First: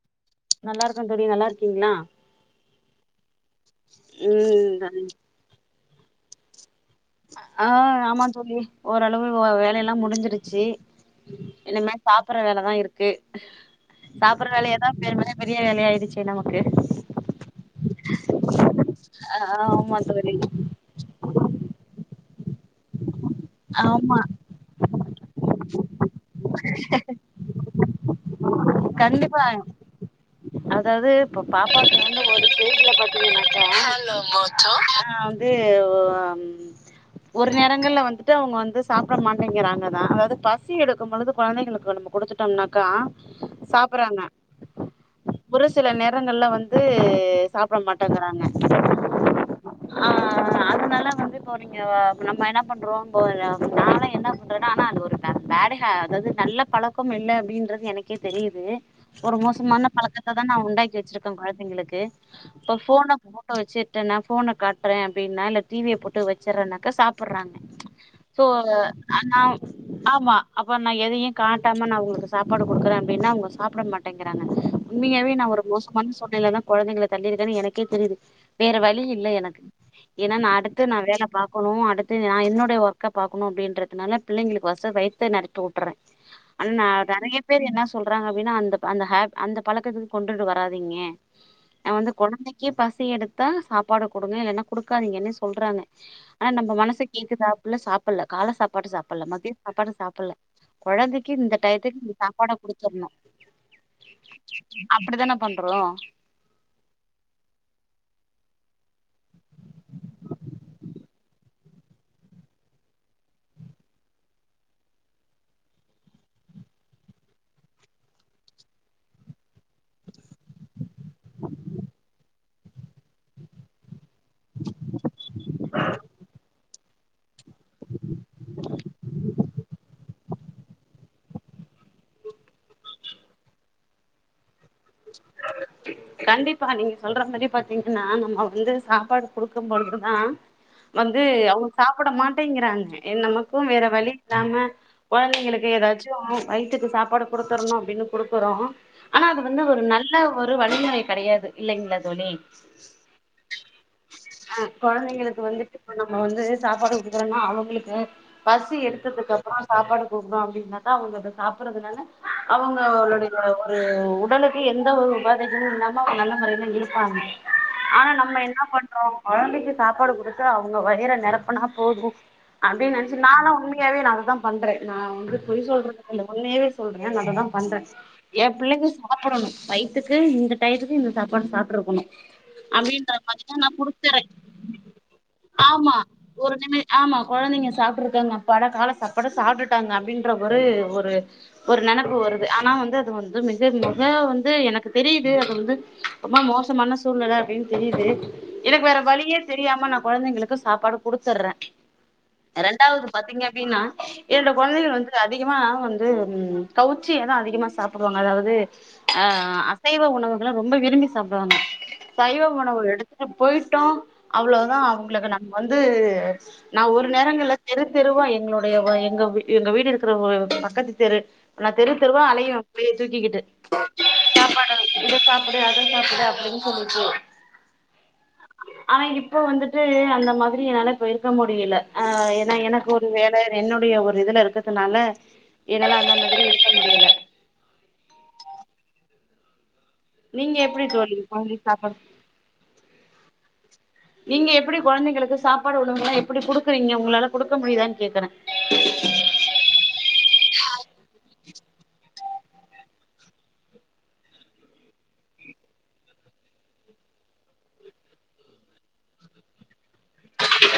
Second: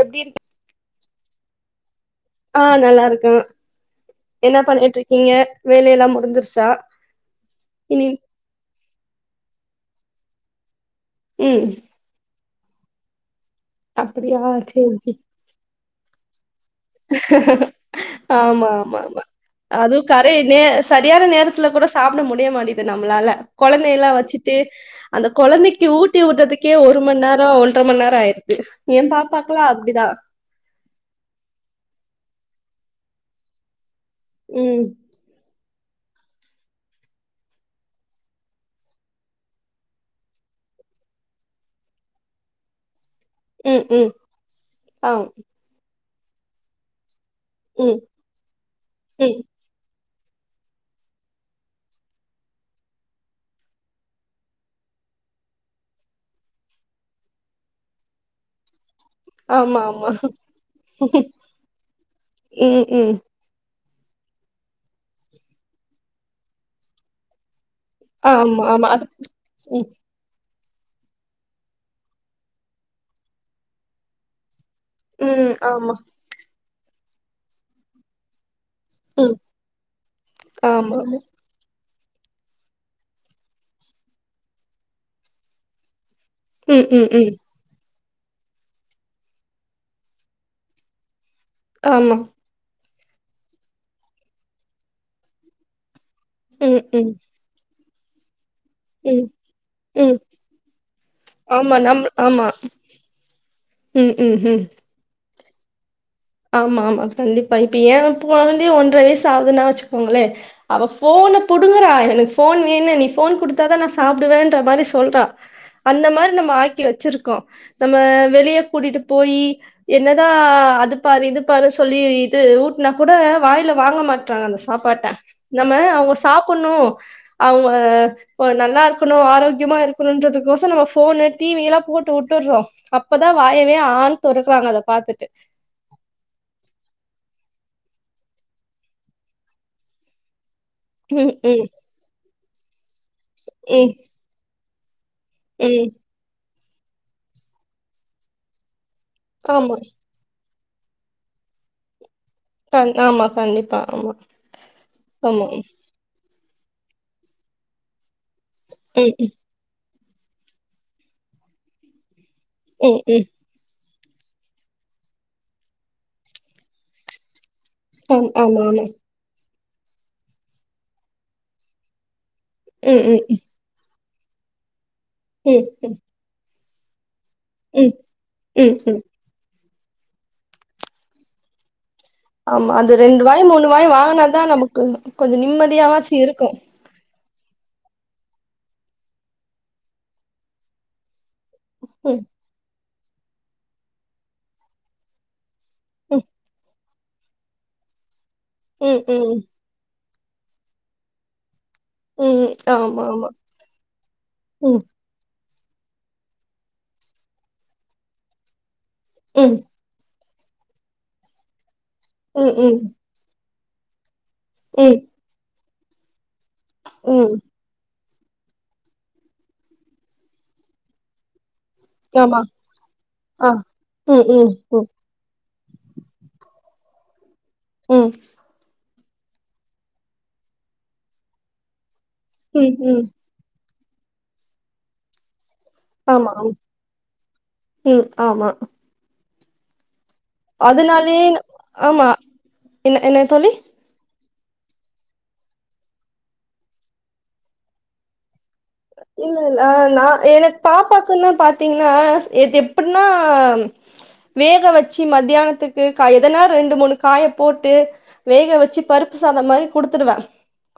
எப்டி இருக் நல்லா இருக்க தோழி நல்லா இருக்கீங்ளா ஆ நல்லா இருக்கோ என்ன பண்ணிட்டு ம் இருக்கீங்க வேல எல்லா முடிஞ்சிருச்சா ஆ இனி ஆமா தோழி ஓரளவு வேல எல்லா முடிஞ்சிருச்சி ம் இனிமே சாப்புட்ற வேலதா இருக்கு அப்டியா சாப்புட்ற வேலயே தா சேரி சேரி வெருமனை பெரிய வேலையாயிடுச்சே நமக்கு ஆமா ஆமா ஆமா ஆ ஆமா அதுவு தோழி கரையினே சரியான நைரந்துல கூட சாப்ட முடிய மாட்டிங்கிது நம்மலாலா கொழந்தை எல்லா ஆமா வெச்சிட்டு அந்த கொழந்தைக்கு ஊட்டி விட்றதுக்கே ஒரு மணி நேரோ ஒன்றர மணி நேரோ ஆயிருது ஏயா பாப்பாக்கல்லா அப்டிதா அதாது இப்ப பாப்பாக்கு வந்து ஒரு ஸ்டேஜில பாத்திங்கனாக்க ம் நா வந்து ஒரு நேரங்கள்ல வந்து ஃபர்ஸ்ட் அவுங்க வந்து சாப்ட மாட்டேங்கிறாங்கதா அதாவது பசி எடுக்கும் பொழுது கொழந்தைங்களுக்கு நம்ம குடுத்துட்டோம்னாக்கா ம் ம் சாப்பட்றாங்க ஆ ஒரு சில நேரங்கள்ல வந்து சாப்ட ம் மாட்டேங்கறாங்க ம் ஆ அதனால வந்து இப்போ நம்ம என்ன பண்றோம் இப்போ அது நால்லா என்ன பண்றேனா ஆனா அது ஒரு பே பேட் ஹா அதாது நல்ல பழக்கோ இல்ல அப்டின்றது எனக்கு எனக்கே தெரியுது ஒரு ஆமா மோசமான ஆமா பழக்கத்த தா நா உண்டாக்கி வெச்சிருக்கே கொழந்தைங்களுக்கு இப்ப ம் ம் ஃபோன போ டோ வெச்சிட்டேன்னா ஃபோன காட்டுறே அப்டின்னா இல்ல டி வி ய போட்டு வெச்சிட்றேனாக்கா சாப்புட்றாங்க சோ ஆமா ஆமா அது ஆனா ம் ஆமா அப்போ நா எதையு காட்டாம நா அவுங்களுக்கு சாப்பாடு குடுக்குறே அப்டின்னா அவுங்க சாப்மட மாட்டேங்கிறாங்க உண்மையாவே நா ம் ஒரு ஆமா மோசமான சூழ்நெலையில தா கொழந்தைங்கள தள்ளியிருக்கேன்னு எனக்கே தெரியுது வேற வழி ழி இல்ல ம் எனக்கு ஏன்னா நான் அடுத்து ஆமா நான் வேல பாக்கணு அடுத்து நா என்னுடைய ஒர் க்க பாக்கணு அப்டின்றதுனால பிள்ளைங்களுக்கு ஃபர்ஸ்ட் வயித்த நெறைப்பி விட்டுட்றே ஆனா ம் நா ம் நெறைய ம் நறைய பேர் என்ன சொல்றங்க அப்டின்னா அந்த அந்த ஹா அந்த பழக்கத்துக்கு கொண்டுட்டு வராதிங்க நா வந்து ஆமா கொழந்தைங் க்கி பசி எடுத்தா சாப்பாடு குடுங்க இல்லைன்னா குடுக்காதீங்கன்னே சொல்றாங்க ஆனா நம் ம் மனசே ம் கேக்குதா அப்டிலா சாப்பல கால சாப்பா ம் சாப்பல்ல மதிய சாப்பாடு ம் சாப்பல்ல குழந்தைக்கு இந்த ஆமா நம் டையத்துக்கு இந்த ஆமா சாப்பாட குடுத்துறனு ம் ம் ம் அப்படித்தான பண்றோ ஆமா ஆமா கண்டிப்பா இப்ப ஏ போன வந்தே ஒன்றரை வயசு ஆகுதுன்னா வச்சுக்கோங்களே அவ போனை புடுங்கறா எனக்கு போன் வேணு நீ போன் குடுத்தாதா நா சாப்டுவேன்ற மாரி சொல்றா அந்த மாரி நம்ம ஆக்கி வச்சிருக்கோ நம்ம வெளிய கூட்டிட்டு போயி என்னதா அது பாரு இது பாரு சொல்லி இது ஊட்னா கூட வாயில வாங்க மாட் ங்க அந்த சாப்பாட்ட நம்ம அவங்க சாப்பணு அவங்க நல்லா இருக்கணு ஆரோக்கியமா இருக்கணும்ன்றதுக் கோசம் நம்ம போனு டி வி எல்லா போட்டு விட்டுறோ அப்பதா வாயவே ஆனு தொறக்குறாங்க அத பாத்துட்டு கண்டிப்பா நீங்க சொல்ற மாரி பாத்தீங்கன்னா நம்ம வந்து சாப்பாடு குடுக்கும் பொழுதுதா வந்து ம் ம் அவங்க சாப்பட மாட்டேங்கிறாங்க எ நமக்கும் வேற ம் வழி இல்லாம கொழந்தைங்களுக்கு ம் ஏதாச்சு வயித்து க்கு சாப்பாடு குடுத்துடணு அப்படின்னு குடுக்குறோ ஆனா அது வந்து ஆமா ஒரு நல் நல்ல ஒரு வழிமுறை கிடையாது இல்லைங்க தோழி [unintelligible] ஆமா கண்டிப்பா ம் ஆ கொழந்தைங்களுக்கு ஆமா வந்துட்டு நம்ம வந்து சாப்பாடு குடுக்குலனா அவங்களுக்கு பசி ம் ம் எடுத்ததுக்கு அப் அ சாப்பாடு குடுக்கலன்னா அப்டின்னாக்கா அவங்க சாப்பறதுனால ம் அவங்களுடைய ஒரு உடலுக்கு எந்த ஒரு உபாதைகலு இல்லாம அவங்க நல்ல முறையில இருப்பாங்க ஆனா ம் நம்ம ஆமா என்ன ஆமா பண்றோ கொழந்தைக்கு சாப்பாடு குடுத்து அவங்க வயிற நெறப்புனா போது அப்படின்னு ம் நெனைச்சு ம் நானு உண்மையாவே நா அததா பண்றே நா வந்து ம் பொய் சொல்றது இல்ல உமையாவே சொல்றே நா அததா பண்றே ம் எ ம் பிள்ளைக்கு ம் சாப்பிடணு வயித்துக்கு இந்த டையத்துக்கு இந்த சாப்பாடு சாப்பிட்றக்கணு ஆமா அது ரெண்டு வாயு மூணு வாய் வாங்கினாதா நமக்கு கொஞ்ச ஆமா நிம்மதியாவாச்சு இருக்கு ஒரு நிமி ஆமா கொழந்தைங்க சாப்பிட்ருக்காங்க அப்பாட கால சாப்பாடு சாப்ட்டுட்டாங்க அப்டின்ற ஒரு ஒரு ஒரு நெனப்பு ம் வருது ஆனா வந்து அது வந்து மிக மிக வந்து எனக்கு தெரியுது அது வந்து ரொம்ப மோசமான சூழ்நிலை அப்டின்னு தெரியுது எனக்கு வேற ம் ம் வழியே தெரிய தெரியாம நா குழந்தைங்களுக்கு சாப்பாடு குடுத்துர்றே ம் ம் ஆமா ரெண்டாவது ஆமா பாத்தீங்க அப்டின்னா இரண்டு ம் குழந்தைகள் வந்து அதிகமா வந்து கவுச்சிய எதா அதிகமா சாப்டுவாங்க அதாவது ஆ ம் அசைவ உணவுகல ரொம்ப விரும்பி சாப்டுவாங்க ம் சைவ ம் உணவு ம் எடுத் போயிட்டோ அவ்வளவுதா ம் அவங்களுக்கு நம்ம வந்து நா ஒரு நேரங்கள்ல தெரு தெருவா எங்களுடைய எங்க எங்க வீடு இருக்கிற ஒரு பக்கத்து தெரு நா தெரு தெருவா ஆமா அலையுவ பிள்ளைய தூக்கிக்கிட்டு ஆ ம் ம் சாப்பாடு ம் இத சாப்டு அத சாப்டு அப்டின்னு சொல்லிச்சு ம் ஆனா இப்ப வந்துட்டு அந்த மாரி என்னால இப்ப இருக்க முடியல ஆ ஏன்னா ம் எனக்கு ம் ஒரு வேல சார் என்னுடைய ஒரு இதுல இருக்கிதுனால என்னல்லா அந்த ஆமா மாரி ஆமா இருக்க முடியல ம் ஆமா நீங்க எப்டி அதுனாலே தோழி கொழந்தைக்கு சாப்பாடு ஆமா என்ன என்னாயத்தோழி நீங்க எப்டி கொழந்தைங்களுக்கு சாப்பாடு உள்ளவங்கங்களா எப்டி குடுக்குறீங்க உங்களால குடுக்க முடியுதான்னு கேக்குறே இல்ல இல்ல நா எனக்கு பாப்பாக்குன்னா பார்த்தீங்கன்னா இது எப்டினா வேக வச்சு மத்தியானத்துக்கு எதனா ரெண்டு மூணு காய போட்டு வேக வச்சு பருப்பு சாதோ மாரி கொடுத்துடுவே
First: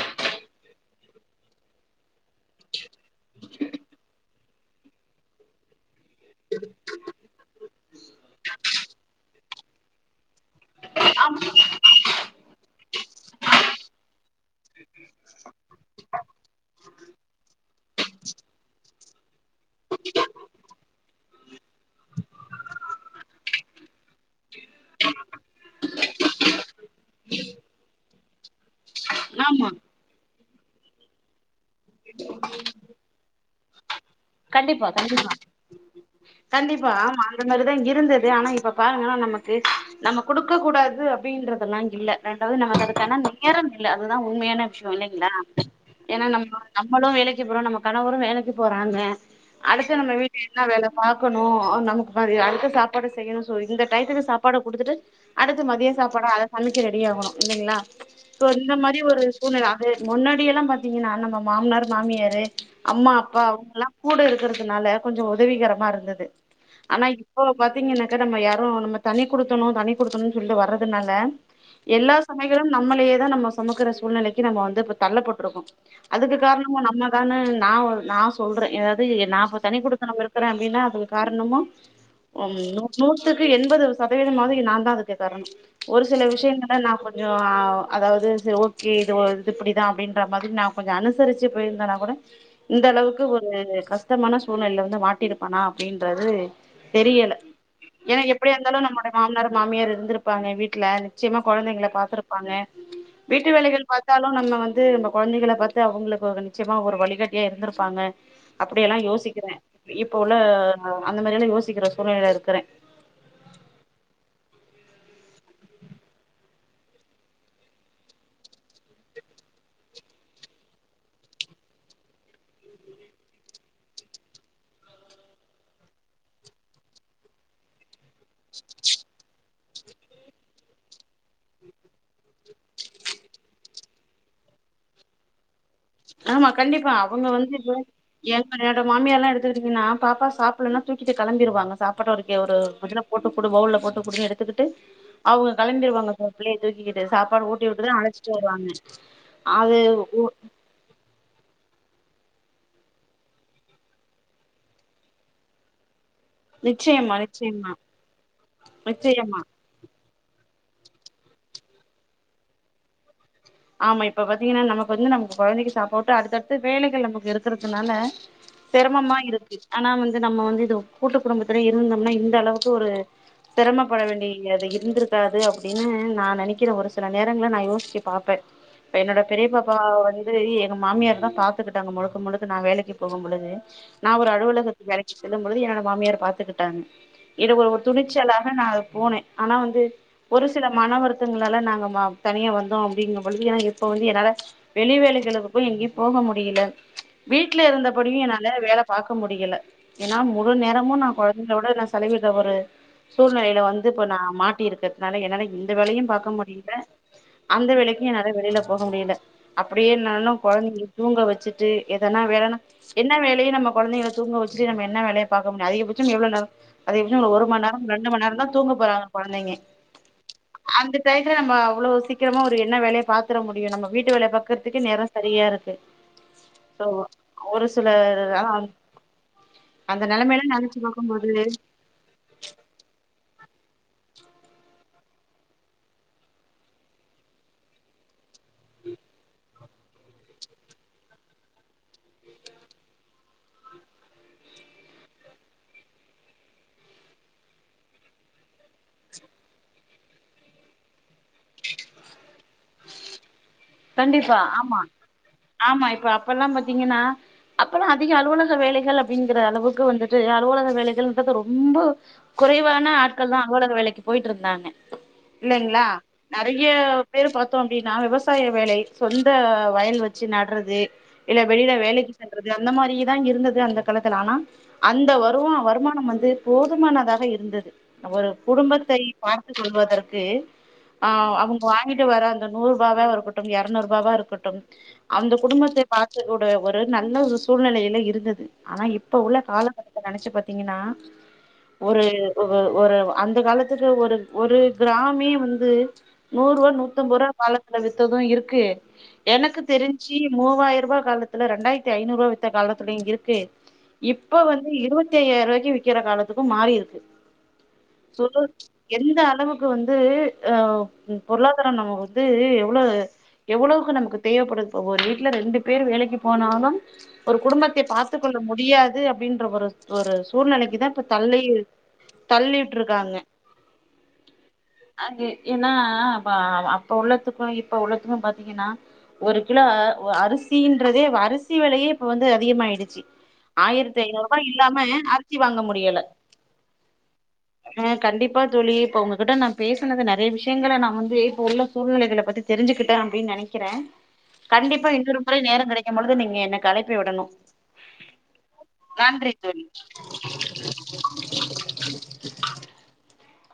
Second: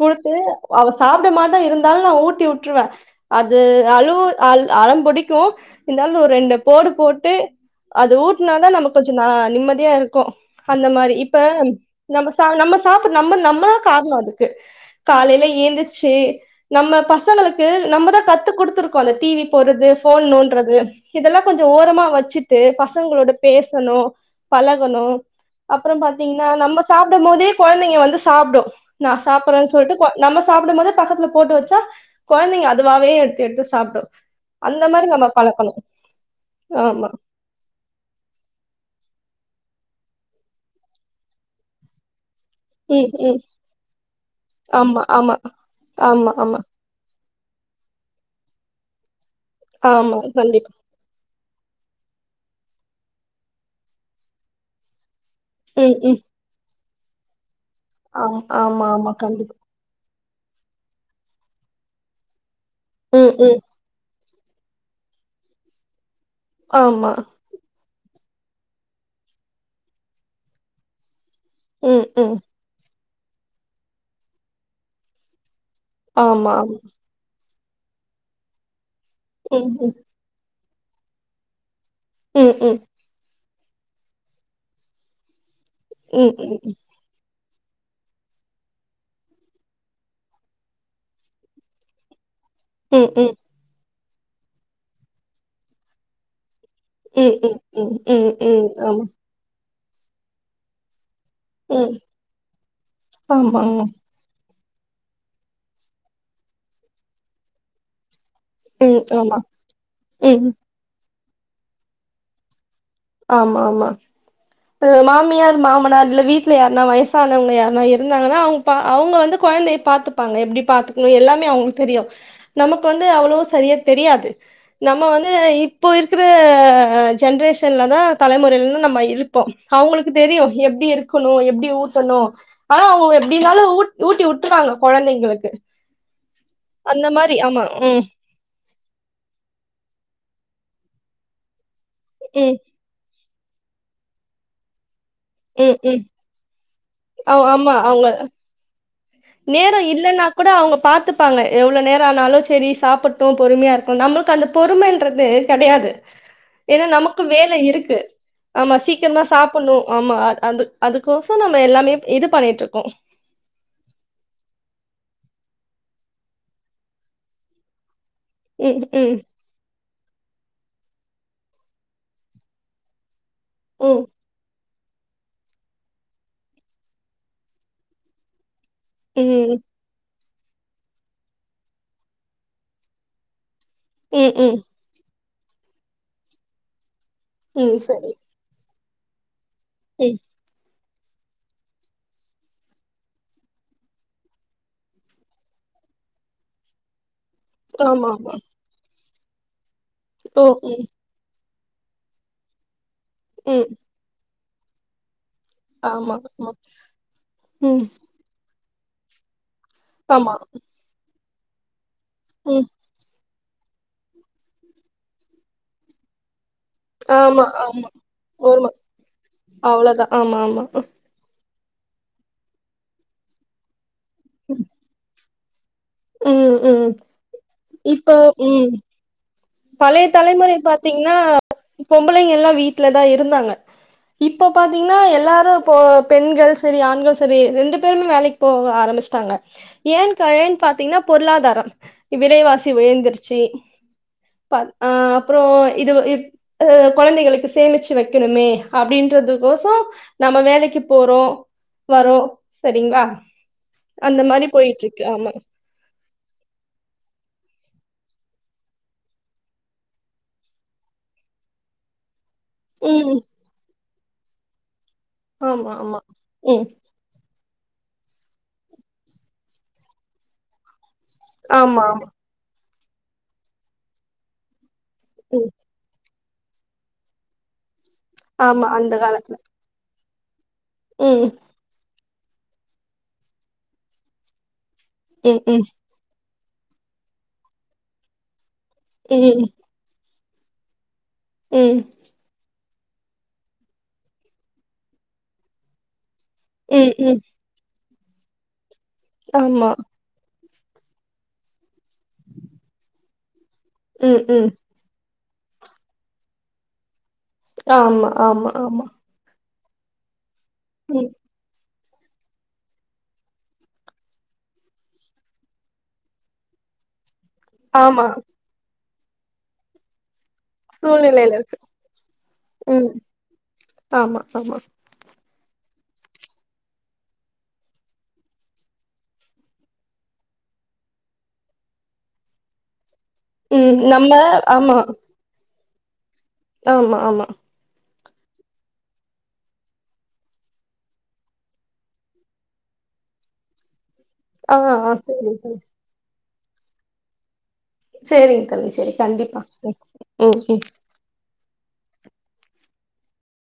கொடுத்து அவ சாப்பிட மாட்டா இருந்தாலு நா ஊட்டி உட் உட்ருவ அது அழு அ அடோ பிடிக்கு இருந்தாலு ஒரு ரெண்டு போடு போட்டு அது ஊட்டுனாதா நமக் கொஞ்சோ ந நிம்மதியா இருக்கு அந்த மாரி இப்ப நம்ம நம்ம சாப்பிட நம்ம நம்மதா காரணோ அது காலைல ஏந்துச்சு நம்ம பசங்களுக்கு நம்மதா கத்து கொடுத்துரு அந்த டிவி போட்றது ஃபோன் நோன்றது இதெல்லா கொஞ் இத ஓரமா வச்சிட்டு பசங்களோட பேசணு பழகணு அப்றோ பாத்திங்கனா நம்ம சாப்பிடு போதே குழந்தைங்க வந்து சாப்டு நா சாப்பட்றே ஆமா சொல்லிட்டு கொ நம்ம சாப்பிடு போது பக்கத்துல போட்டு வச்சா குழந்தைங்க அதுவாவே எடுத்து எடுத்து சாப்டு அந்த கண்டிப்பா மாரி நம்ம கண்டிப்பா பழக்கணு ஆமா அந்த மாரிதா இருந்தது ஆனா இப்ப பாருங்கன்னா நமக்கு நம்ம குடுக்க கூடாது அப்டின்றதெல்லா இல்ல ரெண்டாவது நம்மக்கு ம் அதுக்கான ம் நேரம் இல்ல அதுதா உண்மையான விஷய ஆமா இல்லங்களா ஆமா ஏன்னா ஆமா நம்ம ஆமா நம்மளு வேலைக்கு போறோ நம்ம கணவரு வேலைக்கு போறாங்க அடுத்து நம்ம ஆமா வீட்ல என்ன கண்டிப்பா வேலை பாக்கணு நமக்கு மாறி அடுத்த சாப்பாடு செய்யணு சொல்லிட்டு இந்த டயத்துக்கு சாப்பாட குடுத்துட்டு அடுத்து மதியோ ம் ம் சாப்பாடா அத சமைக்க ரெடி ஆகணு இல்லங்களா ஆம் சோ இந்த ஆமா மாரி ஆமா ஒரு கண்டிப்பா சூழல்ல தா முன்னாடிய எல்லா பார்த்தீங்கன்னா நம்ம மாமனார் மாமியாரு அம்மா ம் அப்பா ம் அவங்கல்லா கூட இருக்கிறதுனால கொஞ்சோ உதவிகரமா இருந்தது ஆனா ஆமா இப்போ பார்த்தீங்கன்னாகா நம்ம யாரு நம்ம தனி குடுத்தணு தனி குடுத்தணோன்னு சொல்லிட்டு வரதுனால ம் எல்லா ம் சுமைகளு நம்மளே தா நம்ம சொமக்கிற சூழ்நிலைக்கு நம்ம வந்து இப்ப தள்ளப்பட்ருக்கோ அதுக்கு ஆமா ஆமா காரணமு நம்மதான நா நா சொல்றே ஏதாவது நா இப்ப ம் தனி குடுத்தணோங்கிறது இருக்கறே அப்டின்னா அதுக்கு காரணமு ம் நூ நூத்துக்கு எம்பது சதவீதமாக நா தா அதுக்கு காரணோ ஒரு சில ம் ம் விஷயங்கள நா பட் கொஞ்சோ அதாவது சரி ஓகே இது இது இப்டிதா அப்டின்ற மாதிரி நா கொஞ்சோ அனுசரிச்சு போயிருந்தேன்னா கூட இந்த ம் அளவுக்கு ம் ஒரு கஷ்டமான சூழ்நிலையில வந்து மாட்டிருப்பானா அப்டின்றது ம் தெரியல ம் ம் ஏன்னா ம் எப்படியா ம் இருந்தாலு நம்முடைய மாமனார மாமியார் இருந்திருப்பாங்க வீட்ல நிச்சயமா குழந்தைங்கள ம் பாார்த்திருப்பாங்க வீட்டு ஆமா வேலைகள் பாத் தாலு நம்ம வந்து நம்ம குழந்தைகள பார்த்து அவங்களுக்கு ஒரு நிச்சயமா ஒரு வழிகாட்டியா இருந்திருப்பாங்க அப்டி எல்லா ம் ஆமா ஆமா யோசிக்கிறே இப்ப ம் ஆமா உள்ள ம் அந்த மாதிரி எல்லா யோசிக்கிற சூழ்நிலைலா இருக்கிறே ஆமா ஆமா இது மாமியார் மாமனார் இல்ல வீட்டல யாருனா வயசானவங்க யாருனா இருந்தாங்கன்னா அவ்ங் பா அவங்க வந்து குழந்தைய பாத்துப்பாங்க எப்டி பாத்துக்கணு எல்லாமே அவங்களுக்கு தெரியு நமக்கு வந்து அவ்ளோ சரியா தெரியாது நம்ம வந்து இப்போ இருக்கிற ஜென்ரேஷன் என்ன தா தலைமுறில நம்ம இருப்போ அவங்களுக்கு தெரியு எப்படி இருக்கணு எப்டி ஊத்தணு ஆனா அவங்க எப்படினாலு ஊட் ஊட்டி உட்ருவாங்க கொழந்தைங்களுக்கு ஆமா கண்டிப்பா அந்த அவங்க மாரி வந்து ஆமா இப்ப ம் ஏங்க என்னோட மாமியால்லா எடுத்துகிட்டீங்கன்னா பாப்பா சாப்பிடலன்னா தூக்கிட்டு கெளம்பிருவாங்க சாப்பட்ற வரைக்கு ஒரு ம் பாத்தீங்கன்னா போட்டு குடு பவுள்ள போட்டு கூடுன்னு எடுத்துக்கிட்டு அவங்க ம் ம் கெளம்பிடுவாங்க சோப்பிள்ளய தூக்கிக்கிட்டு சாப்பாடு ஊட்டி ஆமா விட்டு தா அவங்க அழைச்சிட்டு வருவாங்க அது நேரோ இல்லைன்னா கூட அவங்க பாத்து ப்பாங்க எவ்வளோ நேர ஆனாலு சரி சாப்புட்டு பொறுமையா இருக்கும் நம்ளுக்கு அந்த பொறுமைன்றது கெடையாது இல்ல நிச்சயமா நமக்கு வேல நிச்சயமா இருக்கு நம்ம சீக்கிரமா நிச்சயமா சாப்புட்னு ஆமா அது அந்து அதுக்கோச நம்ம எல்லாமே இது பண்ணிட்டு இருக்கோ ஆமா இப்ப பாத்தீங்கன்னா நமக்கு வந்து நமக்கு கொழந்தைக்கு சாப்பாட்டு அடுத்தடுத்து வேலைகள் நமக்கு இருக்குறதுனால ம் செரமமா இருக்கு ஆனா வந்து நம்ம வந்து இது கூட்டு குடும்பத்துல இருந்தோம்னா இந்த அளவுக்கு ஒரு செரமப்பட ம் வேண்டியது இருந்திருக் க்காது அப்டின்னு நா நெனைக்கிற ஒரு சில நேரங்கள்ள நா யோசிச்சு பாப்பே இப்ப என்னோட ம் பெரிய ம் பாப்பா வந் து எங்க மாமியார் தா பாத்துக்கிட்டாங்க முழுக்க முழுக்க நா வேலைக்கு போகும் பொழுது நா ஒரு ம் ம் அலுவலக வேலைக்கு செல்லும்பொழுது என்னோட மாமியார் பாத்துக்கிட்டாங்க இது ஒரு ம் ஒரு துணிச்சலாக நா போனே ஆனா வந்து சரி ஒரு சில மன வருத்தங்களால நாங்க வ தனியா வந்தோ அப்டிங்க பொழுது இப்ப வந்து என்னால வெளி வேலைகளுக்கு எங்கே போக முடியல வீட்ல ஆமா இருந்தபடியு ஆமா என்னால வேல பாக்க முடியல ஏன்னா ஓ முழு ம் நேரமு நா கொழந் தையோட நா செலவிற ஒரு சூழ்நிலையில ம் வந்து இப்ப நா மாட்டி இருக்கிறதுனால என்னால எ எந்த வேலையு ஆமா பாக்க ஆமா முடியல அந்த ம் வேலைக் நெறைய வெளியில போக முடியல அப்டியே நாளு ஆமா கொழந்தைங்கள தூங்க வச்சு ட்டு எதனா வேலன்ன ம் என்ன வேல வீட்லயே நம்ம கொழந்தைங்கள தூங்க வச்சிட்டு நம்ம என்ன வேலைய பாக்க முடியு அதிகட்ச எவ்ளவு நேரோ அதிகபட்சோ ஒரு ஆமா ஒரு மண் நேரோ ஆமா ரெண்டு மண் நேரோ தா ஒருமா தூங்க போறாங்க கொழந்தைங்க அவ்ளோதா ஆமா ஆமா அந்த டைம்ல நம்ம அவ்வளவு சீக்கிரமா ஒரு என்ன வேலைய பாத்துர முடியு நம்ம வீட்டு வேலைய பாக்கறதுக்கே நேரோ சரியா இருக்கு ம் ம் ஆமா ஒரு சில இப்போ ஆனா ம் பழைய தலைமுறை பாத்தீங்கன்னா பொம்பளைங்க எல்லா வீட்டுலதா இருந்தாங்க இப்போ பாத்தீங்ன்னா எல்லாரு இப்போ பெண்கள் சரி ஆண்கள் சரி ரெண்டு பேருமே வேலைக்கு போக ஆரம்பிச்சிட்டாங்க ஏன் ஏன் பாத்தீங்கன்னா பொருளாதாரம் விலைவாசி உயந்துருச்சி ப்ப அ அப்புறோ இதுல இத் ஒ கொழந்தைகளுக்கு சேமிச்சு வக்கணுமே அப்டின்றது கோச நம்ம வேலைக்கு போறோ வரோ சரிங்களா அந்த கண்டிப்பா மாதிரி ஆமா போயிட்டு இருக்கு ஆமா ஆமா இப்ப அப்பல்லா பாத்தீங்கன்னா அப்பல்லா அதிக அலுவலக வேலைகள் அப்டிங்குற அளவுக்கு வந்துட்டு அலுவலக வேலைகள்ன்றது ரொம்ப குறைவான ம் ஆட்கள் தா அழுவலக வேலைக்கு போயிட்டு இருந்தாங்க ஆமா இல்லைங்களா ஆமா ம் நெறைய பேரு பாத்தோ அப்டின்னா விவசாய வேலை சொந்த வயல் வச்சு நட்டுறது இல்ல வெளியில ஆமா ஆமா வேலைக்கு சென்றது அந்த மாரிதா இருந்தது அந்த காலத்துல ஆனா அந்த ம் வருமா வருமானம் வந்து போதுமானதாக இருந்தது ஒரு ஆமா அந்த குடும்பத்தை காலத்துல பார்த்து கொள்வதற்கு ஆ ம் அவுங்க வாங்கிட்டு வர அந்த நூறு ரூபாவ ஒரு எரநூறு ருபாவா இருக்கட்டும் அந்த ம் ம் குடும்பத்தை பார்த்துகுட ஒரு நல்ல ஒரு சூழ்நிலையில இருந்தது ஆனா இப்ப உள்ள ம் ம் கால நெனச்சு பாத்தீங்கன்னா ம் ஒரு ஒரு ஒரு அந்த காலத்துக்கு ஒரு ஒரு கிராமே வந்து நூரூபா ம் ம் நூத்தொம்பது ரூபா காலத்துல வித்தது இருக்கு எனக்கு ஆமா தெரிஞ் சி மூவாயிரரூபா காலத்துல ரெண்டாயிரத்தி ஐநூறுவா வித்த காலத்துலயு இருக்கு ம் இப்ப ம் வந்து இருவத்தி ஐயாயிரவாக்கி விக்கிற காலத்துக்கு மாறி இருக்கு ஆமா சொலு ஆமா ஆமா எந்த அளவு க்கு வந்து ஆ ம் பொருளாதாரம் நம்ம வந்து எ வ்வுளோ எவ்ளோக்கு நமக்கு தேவப்படு இப்ப ஒரு வீட்ல ரெண்டு பேர் வேலைக்கி போனாலும் ஒரு குடும்பத்தை ஆமா பார்த்து கொள்ள முடியாது அப்டின்ற ஒரு ஒரு சூழ்நெலைக்குதா இப்ப சூழ்நிலையில தள்ளி இருக்கு ம் தள்ளிவுட்ருக்காங்க ஆமா ஆமா அது என்னா பா அப்ப உள்ளதுக்கு இப்ப உள்ளத்துக்கு பாத்தீங்கன்னா ஒரு கிலோ அரிசின்றதே அரிசி வெலையே இப்ப வந்து அதிகமாயிடுச்சி ம் ஆயிரத்தி நம்ம ஐநூறுபா ஆமா இல்லாம அரிசி வாங்க முடியல ஆமா ஆமா ஆ கண்டிப்பா தோழி இப்ப உங்ககிட்ட நா பேசுனது நெறைய விஷயங்கள நா வந்து இப்ப உள்ள சூழ்நிலைகள பத்தி தெரிஞ்சுக்கிட்டே அப்டின் நெனைக்கிறே ஆ கண்டிப்பா ஆ இன்னொரு சேரிங்க முறை தோழி நேரங் கெடை க்கும்பொழுது நீங்க எனக்கு அழைப்பி விடனு சேரிங் தோழி சேரி கண்டிப்பா தோழி ம் ம் ம்